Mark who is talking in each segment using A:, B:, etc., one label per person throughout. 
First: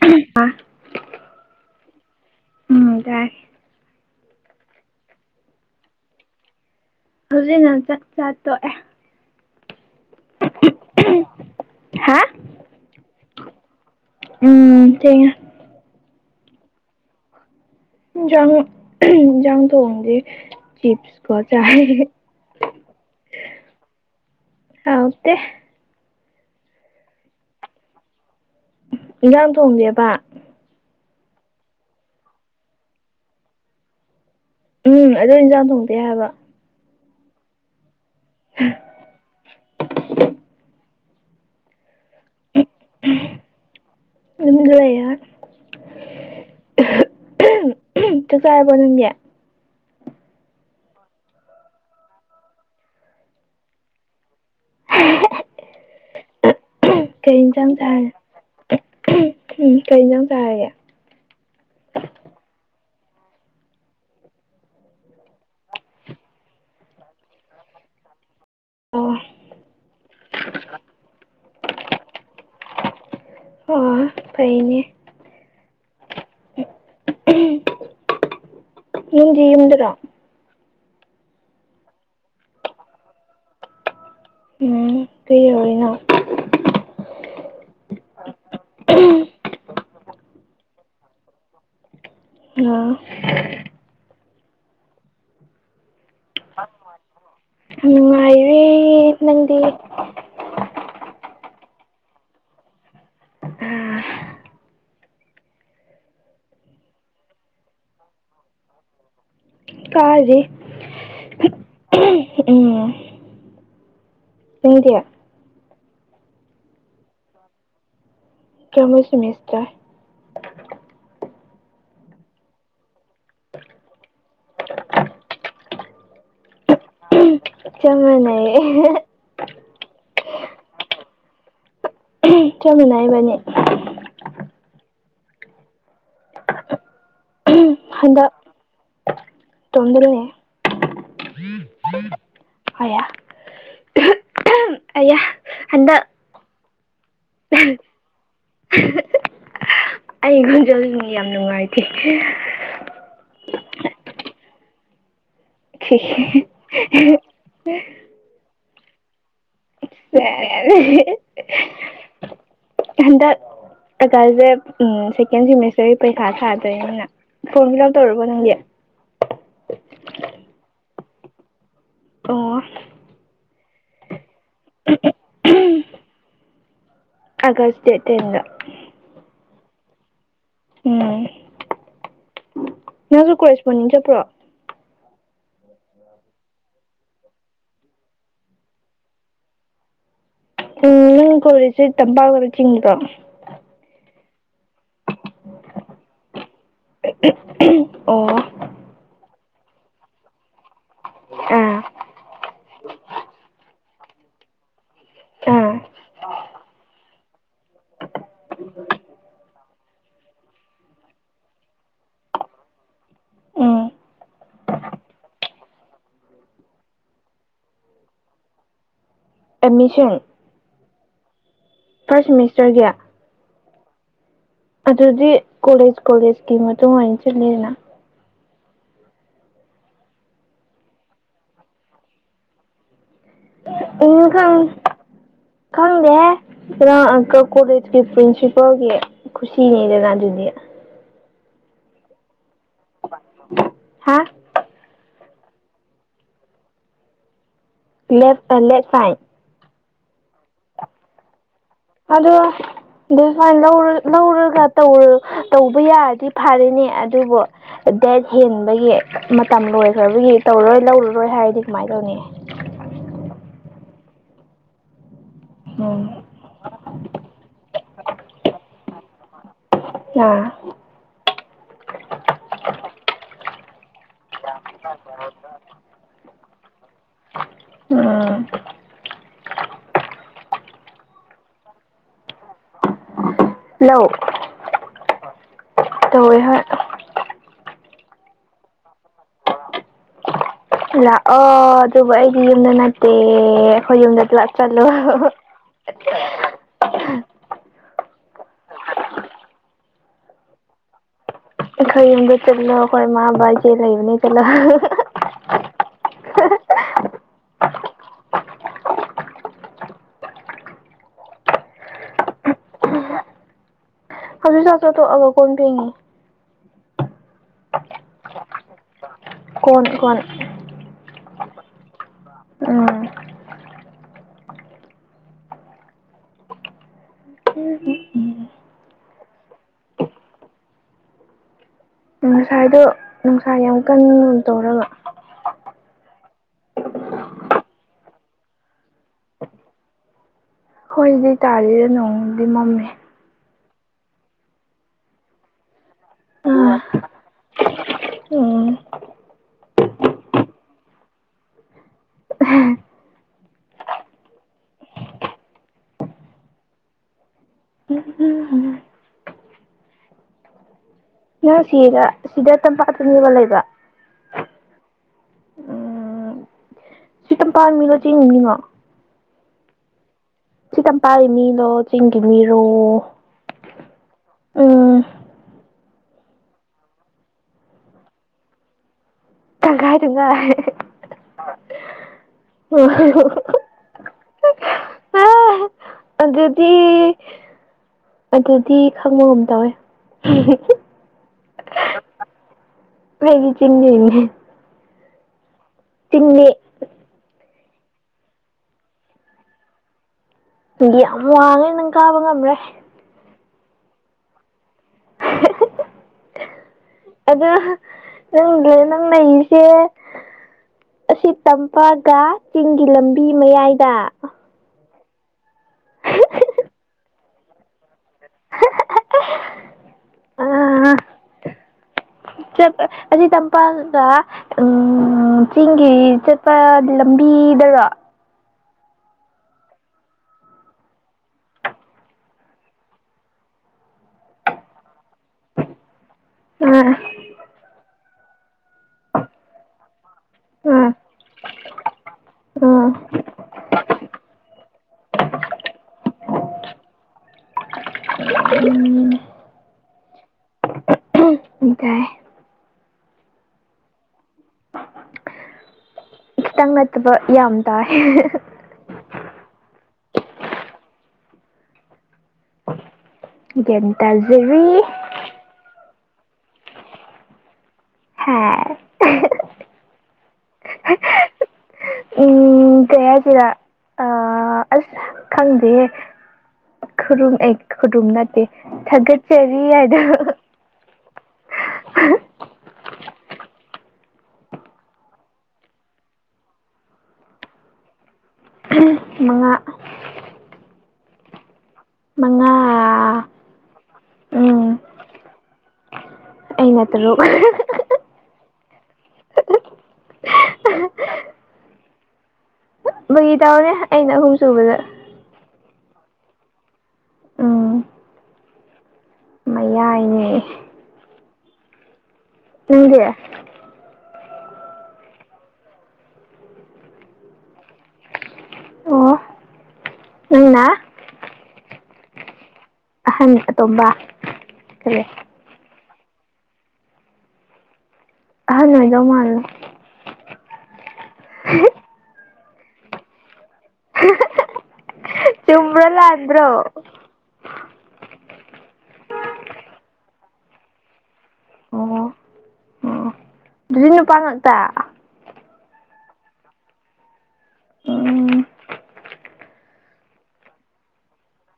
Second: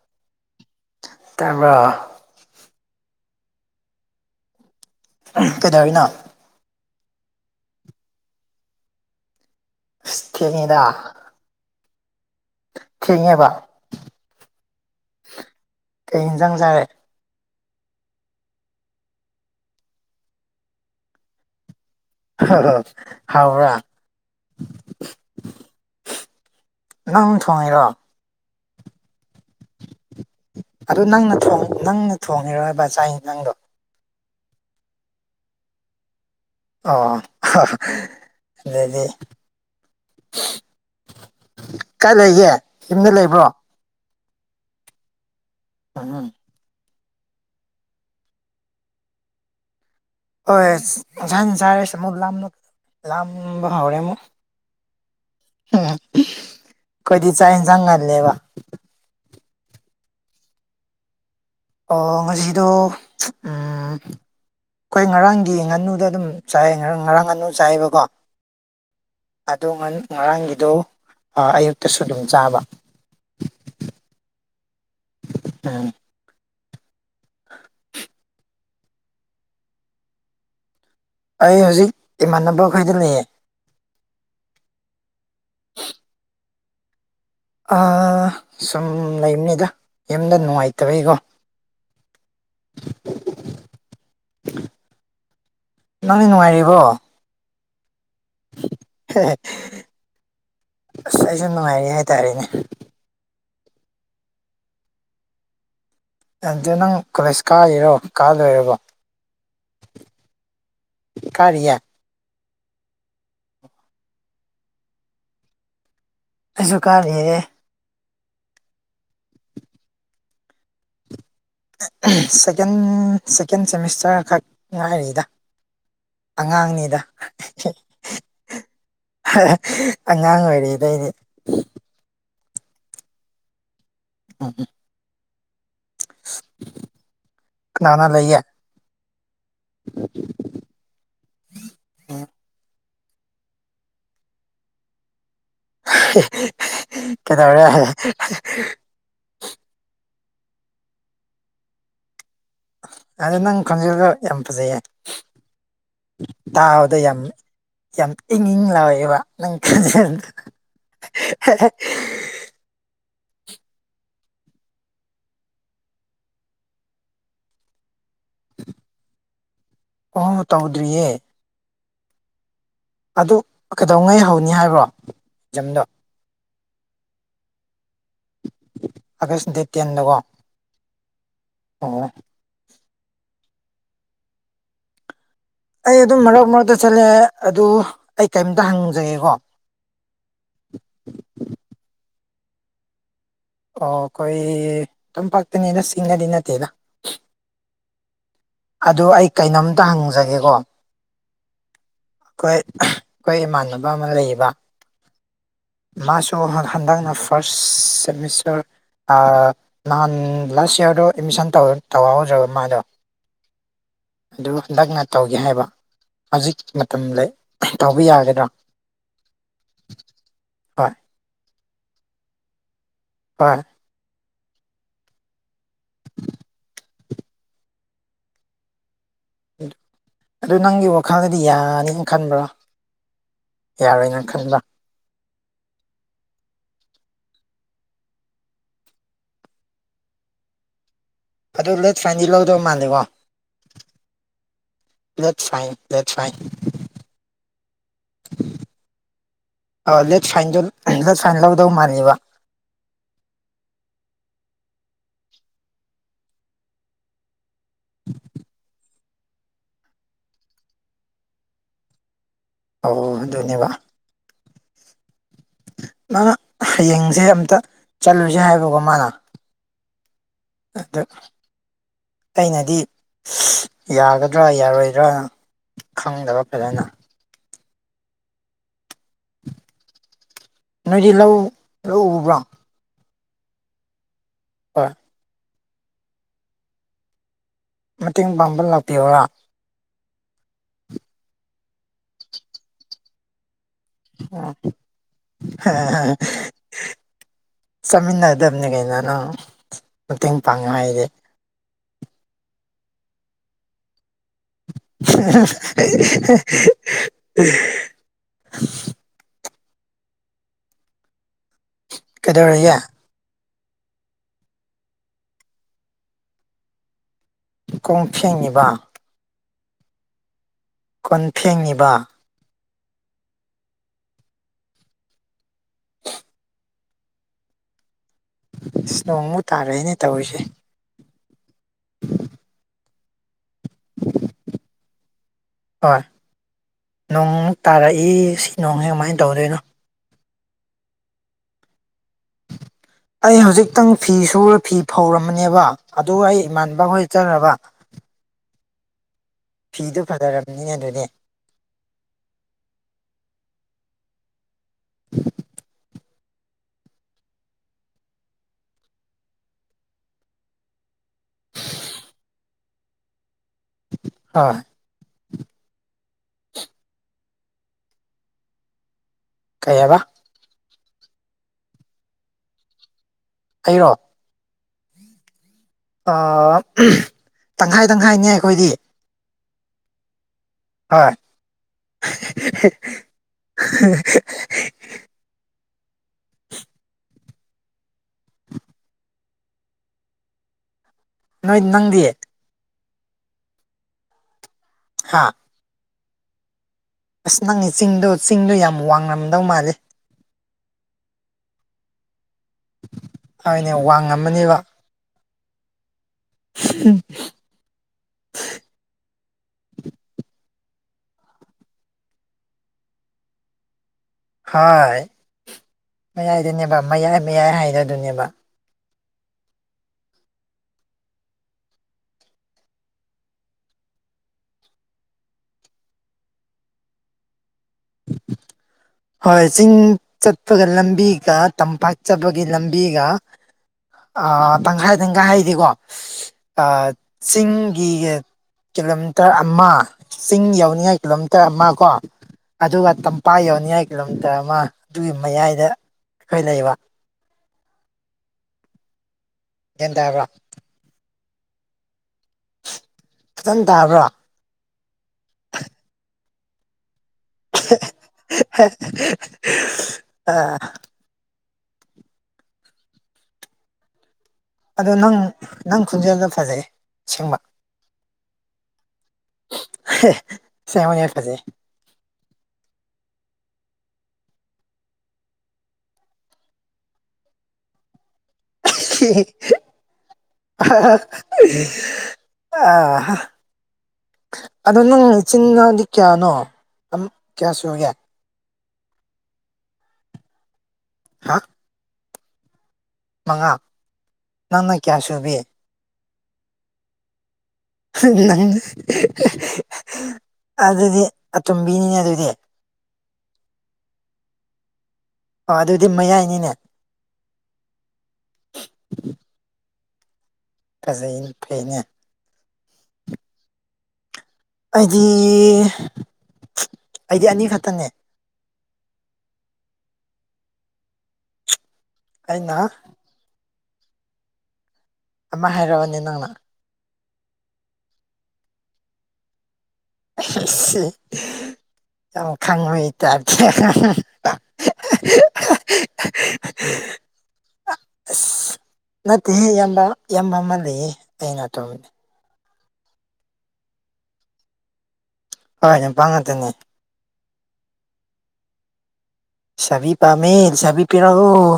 A: [unintelligible]
B: ꯇꯥꯕꯔꯥ
A: ꯎꯝꯗꯥꯏ
B: ꯀꯩꯗꯧꯔꯤꯅꯣ
A: ꯍꯧꯖꯤꯛꯅ ꯆꯥꯛ ꯆꯥꯠꯇꯣꯛꯑꯦ
B: ꯑꯁ ꯇꯦꯟꯒꯦꯗꯥ
A: ꯍꯥ
B: ꯊꯦꯡꯉꯦꯕ
A: ꯎꯝ ꯊꯦꯡꯉꯦ
B: ꯀꯔꯤ ꯌꯦꯟꯖꯥ ꯆꯔꯥ
A: ꯌꯦꯟꯖꯥ ꯌꯦꯟꯖꯥ ꯆꯤꯞꯁ ꯀꯥ ꯇꯦꯔꯒꯥ ꯆꯦ
B: ꯍꯥ ꯍꯥ ꯍꯥꯎ꯭ꯔꯥ
A: ꯍꯥꯎꯇꯦ
B: ꯅꯪ ꯊꯣꯡꯉꯤꯔꯣ
A: ꯏꯟꯖꯥꯡ ꯊꯣꯡꯒꯦꯕ
B: ꯑꯗꯨ ꯅꯪꯅ ꯅꯪꯅ ꯊꯣꯡꯉꯤꯔꯣꯏ ꯕꯥ ꯆꯥꯏ ꯅꯪꯗꯣ
A: ꯎꯝ ꯑꯗꯨ ꯏꯟꯁꯥꯡ ꯊꯣꯡꯇꯦ ꯍꯥꯏꯕ
B: ꯑꯣ ꯑꯗꯨꯗꯤ ꯀꯥꯏ ꯂꯩꯒꯦ ꯌꯨꯝꯗ ꯂꯩꯕ꯭ꯔꯣ
A: [unintelligible]
B: ꯎꯝ
A: ꯆꯥꯛ ꯆꯥꯔꯕꯣ ꯅꯡꯗꯦ
B: ꯍꯣꯏ ꯖꯟ ꯆꯥꯔꯁꯦ ꯑꯃꯨꯛ ꯂꯥꯝ ꯂꯥꯝꯕ ꯍꯧꯔꯦ ꯑꯃꯨꯛ
A: [unintelligible]
B: ꯎꯝ ꯑꯩꯈꯣꯌꯗ
A: ꯀꯩ
B: ꯆꯥꯏꯟ
A: ꯏꯟꯖꯥꯡ
B: ꯁꯥꯡꯒ
A: ꯆꯥꯔꯦ
B: ꯂꯩꯦꯕ
A: ꯎꯝ ꯀꯩꯟꯖꯥꯡ ꯆꯥꯔꯒꯦ
B: ꯉꯁꯤꯗꯣ ꯑꯩꯈꯣꯏ ꯉꯔꯥꯡꯒꯤ ꯉꯥꯅꯨꯗ ꯑꯗꯨꯝ ꯆꯥꯏ ꯉꯔꯥꯡ ꯉꯔꯥꯡ ꯉꯥꯅꯨ ꯆꯥꯏꯕꯀꯣ
A: ꯑꯣ
B: ꯑꯗꯣ ꯉꯔꯥꯡꯒꯤꯗꯣ ꯑꯌꯨꯛꯇꯁꯨ ꯑꯗꯨꯝ ꯆꯥꯕ
A: ꯑꯣ ꯐꯩꯅꯦ
B: ꯎꯝ
A: ꯅꯡꯗꯦ ꯌꯨꯝꯗꯔꯥ
B: ꯑꯩ ꯍꯧꯖꯤꯛ ꯏꯃꯥꯟꯅꯕꯈꯩꯗ ꯂꯩꯌꯦ
A: ꯎꯝ ꯀꯩꯗꯧꯔꯤꯅꯣ
B: ꯑ ꯁꯨꯝ ꯂꯩꯕꯅꯤꯗ ꯌꯦꯡꯕ ꯅꯨꯡꯉꯥꯏꯇꯕꯩꯀꯣ
A: ꯑꯝ
B: ꯅꯪꯒ ꯅꯨꯡꯉꯥꯏꯔꯤꯕꯣ
A: ꯅꯨꯉꯥꯏꯔꯤ
B: ꯑꯁ ꯑꯩꯁꯨ ꯅꯨꯡꯉꯥꯏꯔꯤ ꯍꯥꯏꯇꯥꯔꯦꯅꯦ
A: ꯑ
B: ꯌꯝꯗꯦ ꯅꯪ ꯀꯣꯂꯦꯖ ꯀꯥꯔꯤꯔꯣ ꯀꯥ ꯂꯣꯏꯔꯕꯣ
A: ꯀꯥꯔꯗꯦ
B: ꯀꯥꯔꯤꯌꯦ
A: ꯎꯝ [unintelligible]
B: [unintelligible]
A: ꯀꯦꯃꯣ ꯁꯨꯅꯤꯁꯇ
B: ꯁꯦꯀꯦꯟ ꯁꯦꯀꯦꯟ ꯁꯦꯃꯤꯁꯇꯔ ꯈꯛ ꯉꯥꯏꯔꯤꯗ ꯑꯉꯥꯡꯅꯦ
A: [unintelligible]
B: ꯑꯉꯥꯡ ꯑꯣꯏꯔꯤꯗꯩꯅꯤ ꯑꯩꯗ
A: ꯆꯞ ꯃꯨꯅꯥꯏꯕꯅꯤ
B: ꯎꯝ ꯎꯝ [inaudible] ꯀꯅꯥ ꯀꯅꯥ
A: ꯍꯟꯗꯛ
B: ꯂꯩꯒꯦ
A: ꯇꯣꯗꯔꯅꯦꯦ ꯑꯌꯥ ꯑꯌꯥ ꯍꯟꯗꯛ
B: ꯀꯩꯗꯧꯔꯦ
A: ꯑꯩ ꯌꯨꯝ ꯆꯠꯅꯤꯉꯦ ꯌꯥꯝ ꯅꯨꯡꯉꯥꯏꯇꯦ
B: ꯑꯗꯨ ꯅꯪ ꯈꯨꯟꯖꯦꯜꯗ ꯌꯥꯝ ꯐꯖꯩꯌꯦ ꯇꯥꯕꯗ ꯌꯥꯝ ꯌꯥꯝ ꯏꯪ ꯏꯪ ꯂꯥꯎꯑꯦꯕ ꯅꯪ ꯈꯟꯖꯟꯗ [unintelligible]
A: ꯍꯟꯗꯛ ꯀꯩꯇꯧꯒꯦ ꯎꯝ ꯁꯦꯀꯦꯟ ꯁꯦꯃꯤꯁꯇꯔꯒꯤ ꯄꯔꯤꯈꯥ ꯊꯥꯗꯔꯦ ꯅꯪꯅ ꯐꯔꯣꯟ ꯐꯤꯜ ꯑꯞ ꯇꯧꯔꯕꯣ ꯅꯪꯗꯤ
B: ꯑꯣ ꯇꯧꯗ꯭ꯔꯤꯌꯦ
A: ꯑꯣ
B: ꯑꯗꯨ ꯀꯩꯗꯧꯉꯩ ꯍꯧꯅꯤ ꯍꯥꯏꯕ꯭ꯔꯣ ꯏꯖꯝꯗꯣ ꯃꯟꯂꯂꯤꯛꯖꯥꯃꯩ
A: ꯑꯒꯁ ꯗꯦꯠ ꯑꯦꯠꯇꯤꯟꯗ
B: ꯑꯥꯒꯁ ꯗꯦꯠ ꯇꯦꯟꯗꯀꯣ
A: ꯎꯝ
B: ꯑꯣ
A: ꯅꯪꯁꯨ ꯀꯣꯂꯦꯁꯄꯨꯟꯅꯤꯡ ꯆꯠꯄ꯭ꯔꯣ
B: ꯑꯩ ꯑꯗꯨꯝ ꯃꯔꯛ ꯃꯔꯛꯇ ꯆꯠꯂꯦ ꯑꯗꯨ ꯑꯩ ꯀꯩꯝꯇ ꯍꯪꯖꯒꯦꯀꯣ
A: ꯎꯝ ꯅꯪ ꯀꯣꯂꯦꯜꯁ ꯆꯠꯇꯝꯇꯧꯔꯒ ꯆꯤꯡꯕ꯭ꯗꯣ
B: ꯑꯣ ꯑꯩꯈꯣꯏ ꯇꯝꯄꯥꯛꯇꯅꯦꯗ ꯆꯤꯡꯗꯗꯤ ꯅꯠꯇꯦꯗ
A: ꯑꯣ
B: ꯑꯗꯣ ꯑꯩ ꯀꯩꯅꯣꯝꯇ ꯍꯪꯖꯒꯦꯀꯣ
A: ꯑꯥ
B: ꯑꯩꯈꯣꯏ ꯑꯩꯈꯣꯏ ꯏꯃꯥꯟꯅꯕ ꯑꯃ ꯂꯩꯌꯦꯕꯥ
A: ꯑꯥ
B: ꯃꯥꯁꯨ ꯍꯟꯗꯛꯅ ꯐꯥꯔꯁ ꯁꯦꯃꯤꯁꯇꯔ ꯅꯍꯥꯟ ꯂꯥꯁ ꯌꯥꯔꯗ ꯑꯦꯗꯃꯤꯁꯟ ꯇꯧꯍꯧꯗ꯭ꯔꯦꯕ ꯃꯥꯗꯣ
A: ꯎꯝ
B: ꯑꯗꯨ ꯍꯟꯗꯛꯅ ꯇꯧꯒꯦ ꯍꯥꯏꯕ ꯍꯧꯖꯤꯛ ꯃꯇꯝ ꯂꯩ ꯇꯧꯕ ꯌꯥꯒꯗ꯭ꯔꯣ
A: ꯑꯦꯗꯃꯤꯁꯟ
B: ꯍꯣꯏ
A: ꯐꯥꯔꯁ ꯁꯤꯃꯤꯁꯇꯔꯒꯤ
B: ꯍꯣꯏ
A: ꯑꯗꯨꯗꯤ ꯀꯣꯂꯦꯖ ꯀꯣꯂꯦꯖꯀꯤ ꯃꯇꯨꯡꯏꯟꯅ ꯆꯠꯂꯤꯅ
B: ꯑꯗꯨ ꯅꯪꯒꯤ ꯋꯥꯈꯜꯗꯗꯤ ꯌꯥꯅꯤꯅ ꯈꯟꯕ꯭ꯔꯣ
A: ꯏꯪꯉꯥ ꯈꯪꯏ ꯈꯪꯗꯦꯍꯦ ꯄꯨꯔꯥ ꯑꯡꯀꯜ ꯀꯣꯕꯣꯏꯇꯔꯤ ꯄ꯭ꯔꯤꯟꯁꯤꯄꯥꯜꯒꯤ ꯈꯨꯁꯤꯅꯦꯗꯅ ꯑꯗꯨꯗꯤ
B: ꯑꯗꯨ ꯂꯦꯠ ꯐ꯭ꯔꯥꯏꯟꯗꯤ ꯂꯧꯗꯧ ꯃꯥꯟꯗꯦꯀꯣ
A: ꯍꯥ
B: ꯂꯦꯠ ꯐꯥꯏ ꯂꯦꯠ ꯐꯥꯏ
A: ꯂꯦꯐ ꯂꯦꯐ ꯐꯥꯏ
B: [unintelligible] ꯐꯥꯏꯟ ꯐꯥꯏꯟ ꯂꯧꯗꯧ [unintelligible]
A: ꯑꯗꯨ ꯑꯗꯨ ꯐꯥꯢꯟ ꯂꯧꯔꯒ ꯂꯧꯔꯒ ꯇꯧꯕ ꯌꯥꯔꯗꯤ ꯐꯔꯦꯅꯦ ꯑꯗꯨꯕꯨ ꯗꯦꯠ ꯍꯦꯟꯕꯒꯤ ꯃꯇꯝ ꯂꯣꯏꯈ꯭ꯔꯕꯒꯤ ꯇꯧꯔꯣꯏ ꯂꯧꯔꯔꯣꯏ ꯍꯥꯏꯔꯗꯤ ꯀꯃꯥꯏꯅ ꯇꯧꯅꯤ
B: ꯑꯎ ꯍꯟꯗꯛꯅꯦꯕꯥ
A: ꯎꯝ
B: ꯃꯥꯅ ꯍꯌꯦꯡꯁꯦ ꯑꯝꯇ ꯆꯠꯂꯨꯁꯦ ꯍꯥꯏꯕꯀꯣ ꯃꯥꯅ
A: ꯑꯥ
B: ꯑꯗ ꯑꯩꯅꯗꯤ ꯌꯥꯒꯗ꯭ꯔꯥ ꯌꯥꯔꯣꯏꯗ꯭ꯔꯥꯅ ꯈꯪꯗ꯭ꯕꯥ ꯐꯖꯅ
A: ꯎꯝ
B: ꯅꯣꯏꯗꯤ ꯂꯧ ꯂꯧꯎꯕ꯭ꯔꯣ
A: ꯂꯧ
B: ꯍ
A: ꯇ ꯑꯣꯏ ꯍꯣꯏ
B: ꯃꯇꯦꯡ ꯄꯥꯡꯕ ꯂꯥꯛꯄꯤꯌꯔꯥ
A: ꯂꯥꯛꯑꯣ ꯑꯗꯨꯕꯨ ꯑꯩꯗꯤ ꯌꯨꯝꯗ ꯅꯠꯇꯦ ꯑꯩꯈꯣꯏ ꯌꯨꯝꯗ ꯀ꯭ꯂꯥꯁ ꯆꯠꯂꯨ
B: ꯆꯠꯃꯤꯟꯅꯗꯕꯅꯤ ꯀꯩꯅ ꯅꯪ ꯃꯇꯦꯡ ꯄꯥꯡꯉꯦ ꯍꯥꯏꯁꯦ
A: ꯑꯩ ꯈꯣꯏ ꯌꯨꯝꯗ ꯆꯠꯂꯣ ꯑꯩꯈꯣꯏ ꯏꯃꯥꯕ ꯏꯆꯦ ꯂꯩꯕꯅꯦ ꯆꯠꯂꯣ
B: [inaudible] ꯀꯩꯗꯧꯔꯌꯥ
A: ꯍꯧꯖꯤꯛ ꯆꯥꯛ ꯆ ꯇꯣꯛꯑꯒ ꯀꯣꯟ ꯐꯦꯡꯉꯦ
B: ꯀꯣꯡ ꯐꯦꯡꯉꯤꯕ
A: ꯀꯣꯟ ꯀꯣꯟ
B: ꯀꯣꯟ ꯐꯦꯡꯉꯤꯕ
A: ꯎꯝ ꯎꯝ ꯎꯝ ꯎꯝ
B: ꯑꯁ ꯅꯣꯡꯃꯨ ꯇꯥꯔꯛꯏꯅꯦ ꯇꯧꯔꯤꯁꯦ [inaudible]
A: ꯉꯁꯥꯏꯗꯣ ꯅꯨꯡꯁꯥ ꯌꯥꯝ ꯀꯟꯅ ꯇꯧꯔꯒ
B: ꯍꯣꯏ ꯅꯣꯡ ꯇꯥꯔꯛꯏ ꯁꯤ ꯅꯣꯡꯁꯤ ꯀꯃꯥꯏꯅ ꯇꯧꯗꯣꯏꯅꯣ
A: ꯍꯣꯏꯗꯤ ꯇꯥꯔꯤꯗ ꯅꯣꯡꯃꯗꯤ ꯃꯝꯃꯦ
B: ꯑꯩ ꯍꯧꯖꯤꯛꯇꯪ ꯐꯤ ꯁꯨꯔ ꯐꯤ ꯐꯧꯔꯝꯕꯅꯦꯕ ꯑꯗꯨꯒ ꯑꯩ
A: ꯎꯝ
B: ꯏꯃꯅꯕꯈꯣꯏ ꯆꯠꯔꯕ
A: ꯎꯝ
B: ꯐꯤꯗꯨ ꯐꯖꯔꯕꯅꯤ ꯑꯗꯨꯗꯤ [inaudible]
A: ꯎꯝ ꯅꯪ ꯁꯤꯗ ꯁꯤꯗ ꯇꯝꯄꯥꯛꯇꯅꯦꯕ ꯃꯤ ꯑꯃ ꯂꯩꯕꯔ
B: ꯍ
A: ꯇꯝꯃꯤꯂꯣ ꯆꯤꯡꯃꯤꯔꯣ
B: ꯀꯩ ꯍꯥꯏꯕ
A: ꯁꯤ ꯇ ꯄꯥꯏꯔꯤ ꯃꯤꯅꯣ ꯆꯤꯡꯒꯤ ꯃꯤꯔꯣ
B: ꯑꯩꯔꯣ
A: ꯎꯝ
B: ꯇꯪꯈꯥꯏ ꯇꯪꯈꯥꯏꯅꯦ ꯑꯩꯈꯣꯏꯗꯤ
A: ꯇꯪꯈꯥꯏ ꯇꯪꯈꯥꯢ
B: ꯍꯣꯏ
A: ꯑꯥ ꯑꯗꯨꯗꯤ ꯑꯗꯨꯗꯤ ꯈꯪꯕꯒꯝ ꯇꯧꯋꯦ
B: ꯅꯣꯏ ꯅꯪꯗꯤ
A: ꯍꯦꯒꯤ ꯆꯤꯅꯤ ꯍꯥꯏ
B: ꯍꯥꯥ
A: ꯇꯅꯤ
B: ꯑꯁ ꯅꯪꯅꯦ ꯆꯤꯡꯗꯣ ꯆꯤꯡꯗꯣ ꯌꯥꯝ ꯋꯥꯡꯉꯝꯗꯧ ꯃꯥꯜꯜꯂꯤꯦ
A: ꯗꯤ ꯌꯥꯝ ꯋꯥꯡꯉꯦ ꯅꯪ ꯀꯥꯕ ꯉꯝꯔꯦ
B: ꯍꯥꯏꯅꯦ ꯋꯥꯡ ꯉꯝꯃꯅꯦꯕ
A: ꯅꯪꯗꯦ ꯅꯪꯅꯁꯦ ꯑꯁꯤ ꯇꯝꯄꯥꯥꯛꯒ ꯆꯤꯡꯒꯤ ꯂꯝꯕꯤ ꯃꯌꯥꯏꯗ
B: ꯍꯣꯏ ꯃꯌꯥꯏꯗꯨꯅꯦꯕ ꯃꯌꯥꯏ ꯃꯌꯥꯏ ꯍꯥꯏꯅꯗꯨꯅꯦꯕ [inaudible]
A: ꯑ ꯆꯠꯄ ꯑꯁꯤ ꯆꯝꯄꯜꯗ ꯎꯝ ꯆꯤꯡꯒꯤ ꯆꯠꯄ ꯂꯝꯕꯤꯗꯔ
B: ꯍꯣꯏ ꯆꯤꯡ ꯆꯠꯄꯒꯤ ꯂꯝꯕꯤꯒ ꯇꯝꯄꯥꯛ ꯆꯠꯄꯒꯤ ꯂꯝꯕꯤꯒ ꯑ ꯇꯪꯈꯥꯏ ꯇꯪꯈꯥꯏ ꯍꯥꯏꯗꯤꯀꯣ
A: ꯎꯝ
B: ꯆꯤꯡꯒꯤ ꯀꯤꯂꯣꯃꯤꯇꯔ ꯑꯃ ꯆꯤꯡ
A: ꯎꯝ
B: ꯌꯧꯅꯤꯡꯉꯥꯏ ꯀꯤꯂꯣꯃꯤꯇꯔ ꯑꯃ ꯀꯣ
A: ꯎꯝ
B: ꯑꯗꯨꯒ
A: ꯎꯝ
B: ꯇꯝꯄꯥꯛ ꯌꯧꯅꯤꯡꯉꯥꯏ ꯀꯤꯂꯣꯃꯤꯇꯔ ꯑꯃ ꯑꯗꯨꯒꯤ ꯃꯌꯥꯏꯗ ꯑꯩꯈꯣꯏ ꯂꯩꯕ
A: ꯎꯝ
B: ꯒꯟ ꯇꯥꯕ꯭ꯔꯥ
A: ꯏꯀꯥꯏ
B: ꯈꯤꯇꯪ ꯇꯥꯕ꯭ꯔꯥ
A: ꯈꯤꯇꯪ ꯅꯠꯇꯕ ꯌꯥꯝ ꯇꯥꯏ
B: ꯑꯥ
A: [unintelligible]
B: ꯑꯗꯣ ꯅꯪ ꯅꯪ ꯈꯨꯟꯖꯦꯜꯗ ꯐꯖꯩꯌꯦ ꯁꯦꯡꯕ
A: ꯍꯥ
B: ꯍꯥ ꯁꯦꯕꯅꯤ ꯐꯁꯦ
A: ꯍꯥꯏꯁꯤꯗ ꯑ ꯑꯁ ꯈꯪꯗꯦꯌꯦ ꯈꯨꯔꯨꯝ ꯑꯦ ꯈꯨꯔꯨꯝ ꯅꯠꯇꯦ ꯊꯥꯒꯠꯆꯔꯤ ꯍꯥꯏꯗꯣ
B: ꯑꯥꯍ ꯑꯗꯣ ꯅꯪ ꯏꯆꯤꯅꯥꯗꯤ ꯀꯌꯥꯅꯣ ꯀꯌꯥ ꯁꯨꯒꯦ
A: ꯃꯉꯥ
B: ꯍꯥ
A: ꯃꯉꯥ
B: ꯃꯉꯥ
A: ꯎꯝ
B: ꯅꯪꯅ ꯀꯌꯥ ꯁꯨꯕꯤ
A: ꯑꯩꯅ ꯇꯔꯨꯛ
B: ꯅꯪ ꯑꯗꯨꯗꯤ ꯑꯇꯨꯝꯕꯤꯅꯤꯅꯦ ꯑꯗꯨꯗꯤ
A: ꯒꯤ ꯇꯎꯅꯦ ꯑꯩꯅ ꯑꯍꯨꯝ ꯁꯨꯕꯗ
B: ꯑ ꯑꯗꯨꯗꯤ ꯃꯌꯥꯏꯅꯤꯅꯦ
A: ꯎꯝ ꯃꯌꯥꯏꯅꯦ
B: ꯄꯖꯩ ꯐꯩꯅ
A: ꯅꯪꯗꯤ
B: ꯑꯩꯗꯤ ꯑꯩꯗꯤ ꯑꯅꯤ ꯈꯛꯇꯅꯦ
A: ꯅꯪꯅ
B: ꯑꯩꯅ
A: ꯑꯍꯟ ꯑꯇꯣꯝꯕ ꯈꯂꯦ
B: ꯑꯃ ꯍꯥꯏꯔꯛꯑꯅꯦ ꯅꯪꯅ
A: ꯍꯣꯏꯗꯃꯥꯜꯂꯣ
B: ꯑ ꯌꯥꯝ ꯈꯪꯕꯩ ꯇꯥꯏꯞꯇ
A: ꯇꯥꯗꯔꯣ
B: ꯑꯁ ꯅꯠꯇꯦ ꯏꯌꯥꯝꯕ ꯏꯌꯥꯝꯕ ꯑꯃ ꯂꯩꯌꯦ ꯑꯩꯅꯥꯛꯇ
A: ꯑꯣ ꯑꯣ ꯅꯨꯄꯥ ꯉꯥꯛꯇ
B: ꯍꯣꯏ ꯅꯨꯄꯥ ꯉꯥꯛꯇꯅꯦ
A: ꯎꯝ
B: ꯂꯩꯁꯥꯕꯤ ꯄꯥꯝꯃꯦ ꯂꯩꯁꯥꯕꯤ ꯄꯤꯔꯛꯑꯣ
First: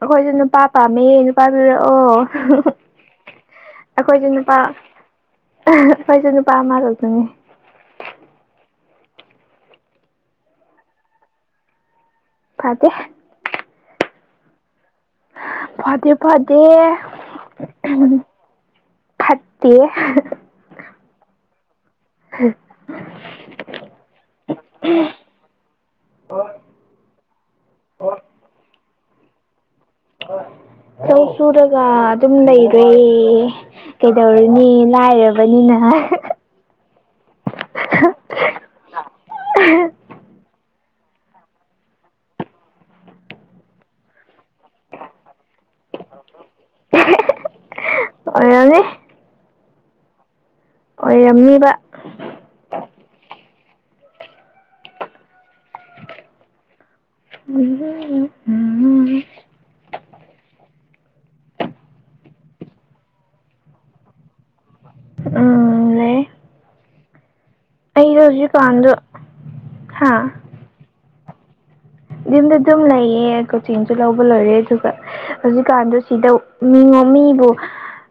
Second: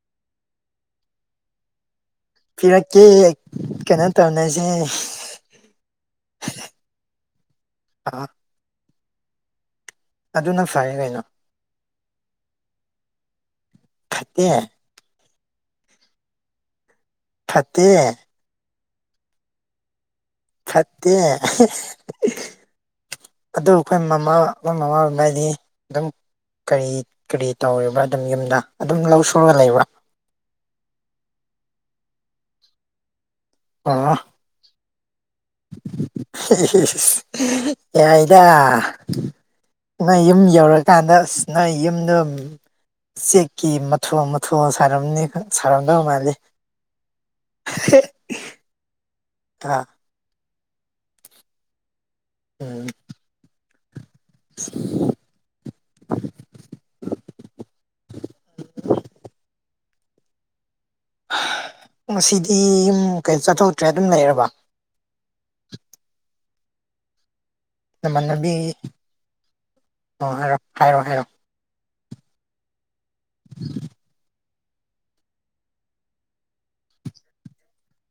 A: ꯑꯩꯈꯣꯏꯁꯨ ꯅꯨꯄꯥ ꯄꯥꯝꯃꯦ ꯅꯨꯄꯥ ꯄꯤꯔꯛꯑꯣ
B: ꯀꯦ
A: ꯑꯩꯈꯣꯏꯁꯨꯦ ꯅꯨꯄꯥ ꯑꯩꯈꯣꯏꯁꯨ ꯅꯨꯄꯥ ꯑꯃ ꯂꯧꯇꯅꯤ
B: ꯑꯥ ꯑꯗꯨꯅꯪ ꯐꯔꯌꯦ ꯀꯩꯅꯣ
A: ꯐꯒꯦ
B: ꯐꯠꯇꯦ
A: ꯐꯗꯦ ꯐꯗꯦ
B: ꯐꯠꯇꯦ
A: ꯐꯠꯇꯦ
B: ꯐꯠꯇꯦ ꯑꯗꯨ ꯑꯩꯈꯣꯏ ꯃꯃꯥ ꯑꯩꯈꯣꯏ ꯃꯃꯥ ꯕꯕꯥꯗꯤ ꯑꯗꯨꯝ ꯀꯔꯤ ꯀꯔꯤ ꯇꯧꯔꯤꯕ꯭ꯔꯥ ꯑꯗꯨꯝ ꯌꯨꯝꯗ ꯑꯗꯨꯝ ꯂꯧ ꯁꯨꯔꯒ ꯂꯩꯕ꯭ꯔꯥ
A: ꯂꯧ ꯁꯨꯔꯒ ꯑꯗꯨꯝ ꯂꯩꯔꯦ
B: ꯑꯣ
A: ꯀꯩꯗꯧꯔꯤ ꯃꯤ ꯂꯥꯏꯔꯕꯅꯤꯅ
B: ꯌꯥꯏꯗ ꯅꯣꯏ ꯌꯨꯝ ꯌꯧꯔꯀꯥꯟꯗ ꯑꯁ ꯅꯣꯏ ꯌꯨꯝꯗꯣ ꯆꯦꯛꯀꯤ ꯃꯊꯣꯟ ꯃꯊꯣꯟ ꯁꯔꯝꯅꯤ ꯁꯔꯝꯗꯧ ꯃꯥꯜꯂꯤ ꯍꯦ
A: ꯑꯣꯏꯔꯝꯅꯤ
B: ꯍꯥ
A: ꯑꯣꯏꯔꯝꯅꯤꯕ
B: ꯎꯝ
A: ꯎꯝ
B: ꯉꯁꯤꯗꯤ ꯌꯨꯝ ꯀꯩ ꯆꯠꯊꯣꯛꯇ꯭ꯔꯦ ꯑꯗꯨꯝ ꯂꯩꯔꯕ
A: ꯎꯝ ꯂꯩꯔꯦ
B: ꯅꯃꯥꯟꯅꯕꯤ
A: ꯍꯥꯥ
B: ꯑꯣ ꯍꯥꯏꯔꯣ ꯍꯥꯏꯔꯣ ꯍꯥꯏꯔꯣ
A: ꯌꯨꯝꯗ ꯑꯗꯨꯝ ꯂꯩꯌꯦ ꯀꯣꯆꯤꯡꯁꯨ ꯂꯧꯕ ꯂꯣꯏꯔꯦ ꯑꯗꯨꯒ ꯍꯧꯖꯤꯛꯀꯥꯟꯗꯨ ꯁꯤꯗ ꯃꯤꯉꯣꯟ ꯃꯤꯕꯨ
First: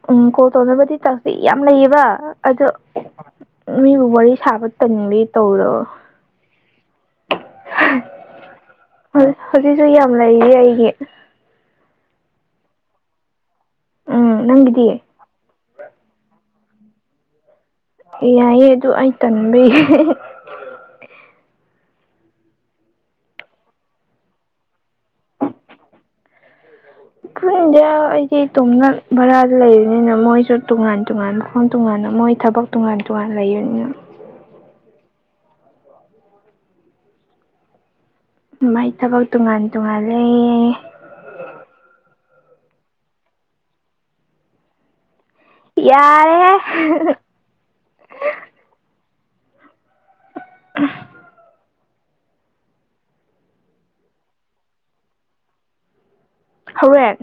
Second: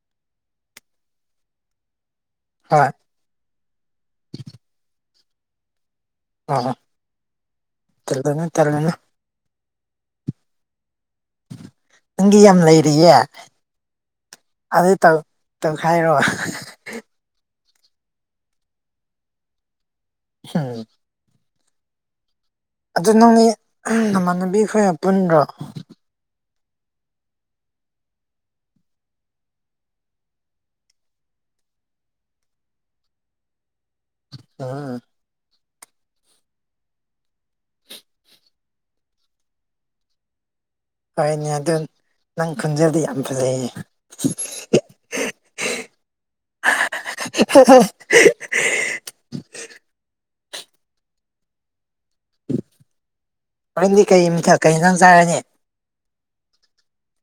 A: ꯎꯝ ꯀꯣꯜ ꯇꯧꯅꯕꯗꯤ ꯇꯧꯁꯤ ꯌꯥꯝ ꯂꯩꯌꯦꯕ ꯑꯗꯣ
B: ꯍꯣꯏ
A: ꯃꯤꯕꯨ ꯋꯥꯔꯤ ꯁꯥꯕ ꯇꯟꯕꯒꯤ ꯇꯧꯗꯕ
B: ꯑ ꯇꯜꯂꯨꯅꯨ ꯇꯜꯂꯨꯅꯨ
A: ꯍꯧꯖꯤꯛꯁꯨ ꯌꯥꯝ ꯂꯩꯔꯤ ꯑꯩꯒꯤ
B: ꯅꯪꯒꯤ ꯌꯥꯝ ꯂꯩꯔꯤꯌꯦ
A: ꯎꯝ
B: ꯑꯗꯨꯗꯤ
A: ꯅꯪꯒꯤꯗꯤ
B: ꯇꯧꯈꯥꯏꯔꯣ
A: ꯌꯥꯏꯌꯦ ꯑꯗꯨ ꯑꯩ ꯇꯟꯕꯒꯤ
B: ꯍꯝ ꯑꯗꯨ ꯅꯪꯒꯤ ꯅꯃꯥꯟꯅꯕꯤ ꯈꯣꯏꯒ ꯄꯨꯟꯕ꯭ꯔꯣ
A: ꯄꯨꯟꯗꯤꯌꯥ ꯑꯩꯗꯤ ꯏꯇꯣꯝꯗ ꯚꯔꯥꯗ ꯂꯩꯕꯅꯤꯅ ꯃꯣꯏꯁꯨ ꯇꯣꯉꯥꯟ ꯇꯣꯉꯥꯟ ꯃꯐꯝ ꯇꯣꯉꯥꯟꯅ ꯃꯣꯏ ꯊꯕꯛ ꯇꯣꯉꯥꯟ ꯇꯣꯉꯥꯟ ꯂꯩꯕꯅꯤꯅ
B: ꯎꯝ
A: ꯃꯥꯏ ꯊꯕꯛ ꯇꯣꯉꯥꯟ ꯇꯣꯉꯥꯟꯂꯦ
B: ꯍꯣꯏꯅꯦ ꯑꯗꯨ ꯅꯪ ꯈꯣꯟꯖꯦꯜꯗꯤ ꯌꯥꯝ ꯐꯖꯩꯌꯦ
A: ꯌꯥꯔꯦꯍꯦ
B: ꯍꯥ
A: [unintelligible]
B: ꯍꯣꯔꯦꯟꯗꯤ ꯀꯩ ꯏꯟꯁꯥꯡ ꯆꯥꯔꯅꯤ
A: ꯍꯧꯔꯦꯟ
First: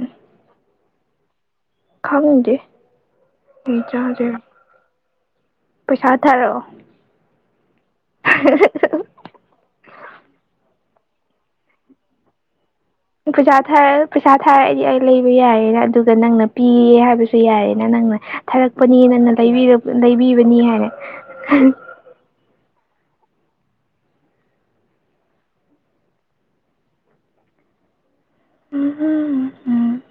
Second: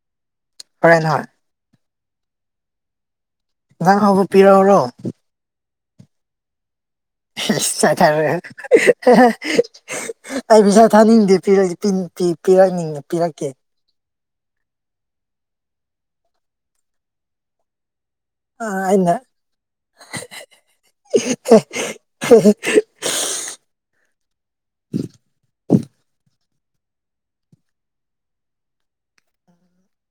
B: ꯍꯣꯏ ꯍꯣꯢ
A: ꯈꯪꯗꯦ ꯀꯩ
B: ꯏꯟꯁꯥꯡ ꯑꯍꯥꯎꯕ
A: ꯆꯥꯗꯣꯏꯔꯣ
B: ꯄꯤꯔꯛꯎꯔꯣ
A: ꯄꯩꯁꯥ ꯊꯔꯛꯣꯑꯣ
B: [unintelligible] ꯑꯩ ꯄꯩꯁꯥ ꯊꯥꯅꯤꯡꯗꯦ ꯄꯤꯔꯗꯦ ꯄꯤ ꯄꯤ ꯄꯤꯍꯥꯟ ꯅꯤꯡꯏ
A: ꯈꯨꯖꯥ ꯄꯩꯁꯥ ꯊꯥꯔꯛꯑꯗꯤ ꯑꯩ ꯂꯩꯕ ꯌꯥꯏꯌꯦꯅ ꯑꯗꯨꯒ ꯅꯪꯅ ꯄꯤꯌꯦ ꯍꯥꯏꯕꯁꯨ ꯌꯥꯏꯌꯦꯅ ꯅꯪꯅ
B: ꯑꯥ ꯑꯩꯅ
A: ꯊꯥꯔꯛꯄꯅꯤꯅꯅ ꯂꯩꯕꯤꯕꯅꯤ ꯍꯥꯏꯅ
B: ꯍꯦ ꯍꯦ
A: ꯎꯝ ꯎꯝ ꯎꯝ ꯎꯝ